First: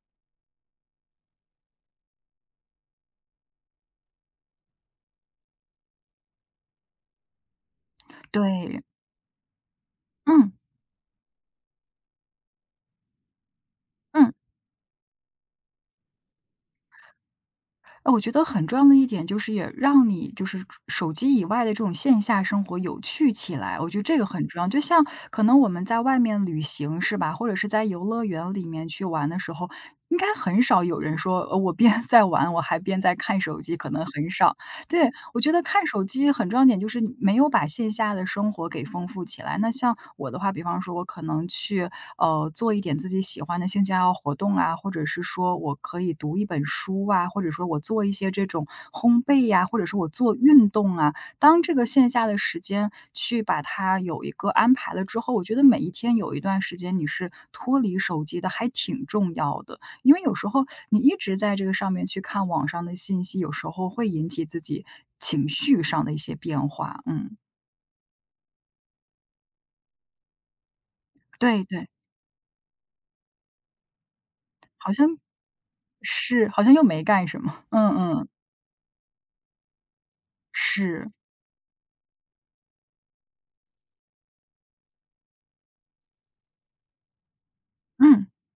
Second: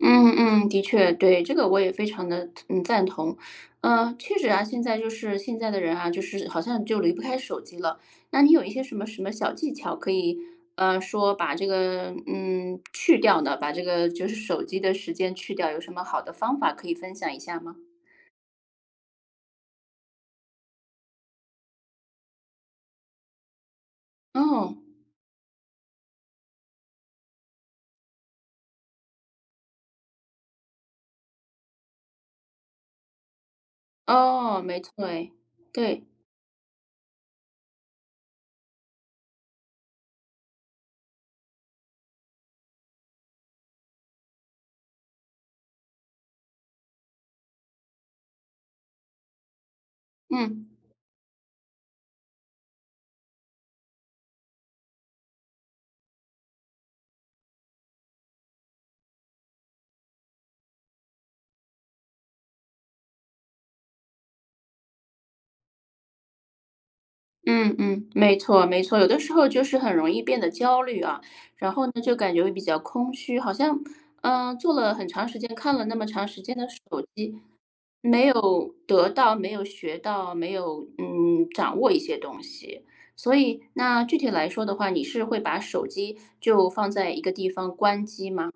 嗯嗯，的确，对。这个我也非常地，嗯，赞同。嗯，确实啊，现在就是现在的人啊，就是好像就离不开手机了。那你有一些对。什么什么小技巧可以，嗯。啊，说把这个嗯，去掉呢，把这个就嗯。是手机的时间去掉，有什么好的方法可以分享一下吗？哦，我觉得很重要的一点就是也让你就是手手机以外的这种线下生活有趣起来，我觉得这个很重要。哦。就像可能我们在外面旅行，是吧？或者是在游乐园里面去玩的时候，应该很少有人说，呃，我边在玩，我还边在看手机，可能很少，哦，没错对。诶，我觉得看对。手机很重要一点就是没有把线下的生活给丰富起来，那像我的话比方说我可能去，呃，做一点自己喜欢的兴趣爱好活动啊，或者是说我可以读一本书啊，或者说我做一些这种烘焙呀，或者说我做运嗯。动啊，当这个线下的时间去把它有一个安排了之后，我觉得每一天有一段时间你是脱离手机的还挺重要的。因为有时候你一直在这个上面去看网上的信息，有时候会引起自己情绪上的一些变化。嗯。嗯嗯，没错没错。有的时候就是很容易变得焦虑啊，对然后对。呢，就感觉会比较空虚，好像，嗯，坐好了很像长时间，看了那么长时是，间好的像又手没干机，什么，嗯没嗯。有得到没有学到没有，是。嗯，掌握一些东西，所以那具体来说的话，你是会把手机就放在一个地方关嗯。机吗？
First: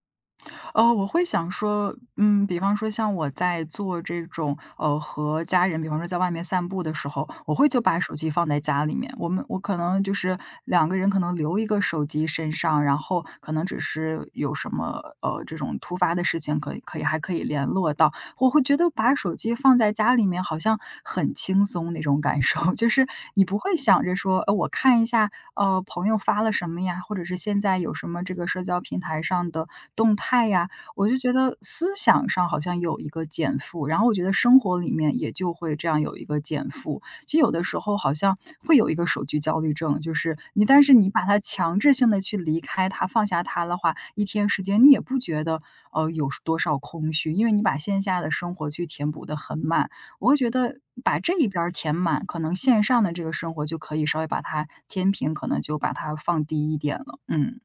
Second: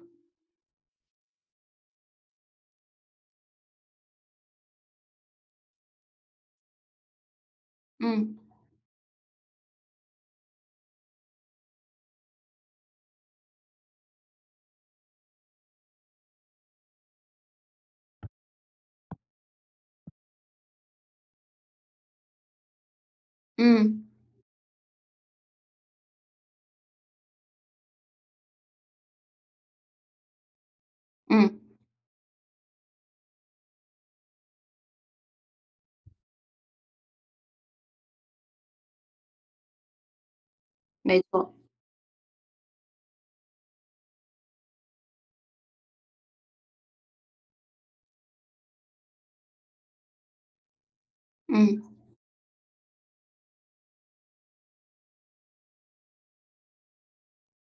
呃，我会想说嗯，比方说像我在做这种，呃，和家人比方说在外面散步的时候，我会就把手机嗯。放在家里面。我们我可能就是两个人可能留一个手机身上，然后可能只是有什么，呃，这种突发的事情，可以可以还可以联络到。或我会觉得把手机放在家里面好像很轻松那种感受，就是你不会想嗯。着说，呃，我看一下，呃，朋友发了什么呀，或者是现在有什么这个社交平台上的动态呀。我就觉得嗯。思想上好像有一个减负，然后我觉得生活里面也就会这样有一个减负。其实有的时候好像会有一个手机焦虑症，就是你但是你没把它错。强制性地去离开它，放下它的话，一天时间，你也不觉得，呃，有多少空虚，因为你把线下的生活去填补得很满。我会觉得把这一边儿嗯。填满，可能线上的这个生活就可以稍微把它天平可能就把它放低一点了，嗯。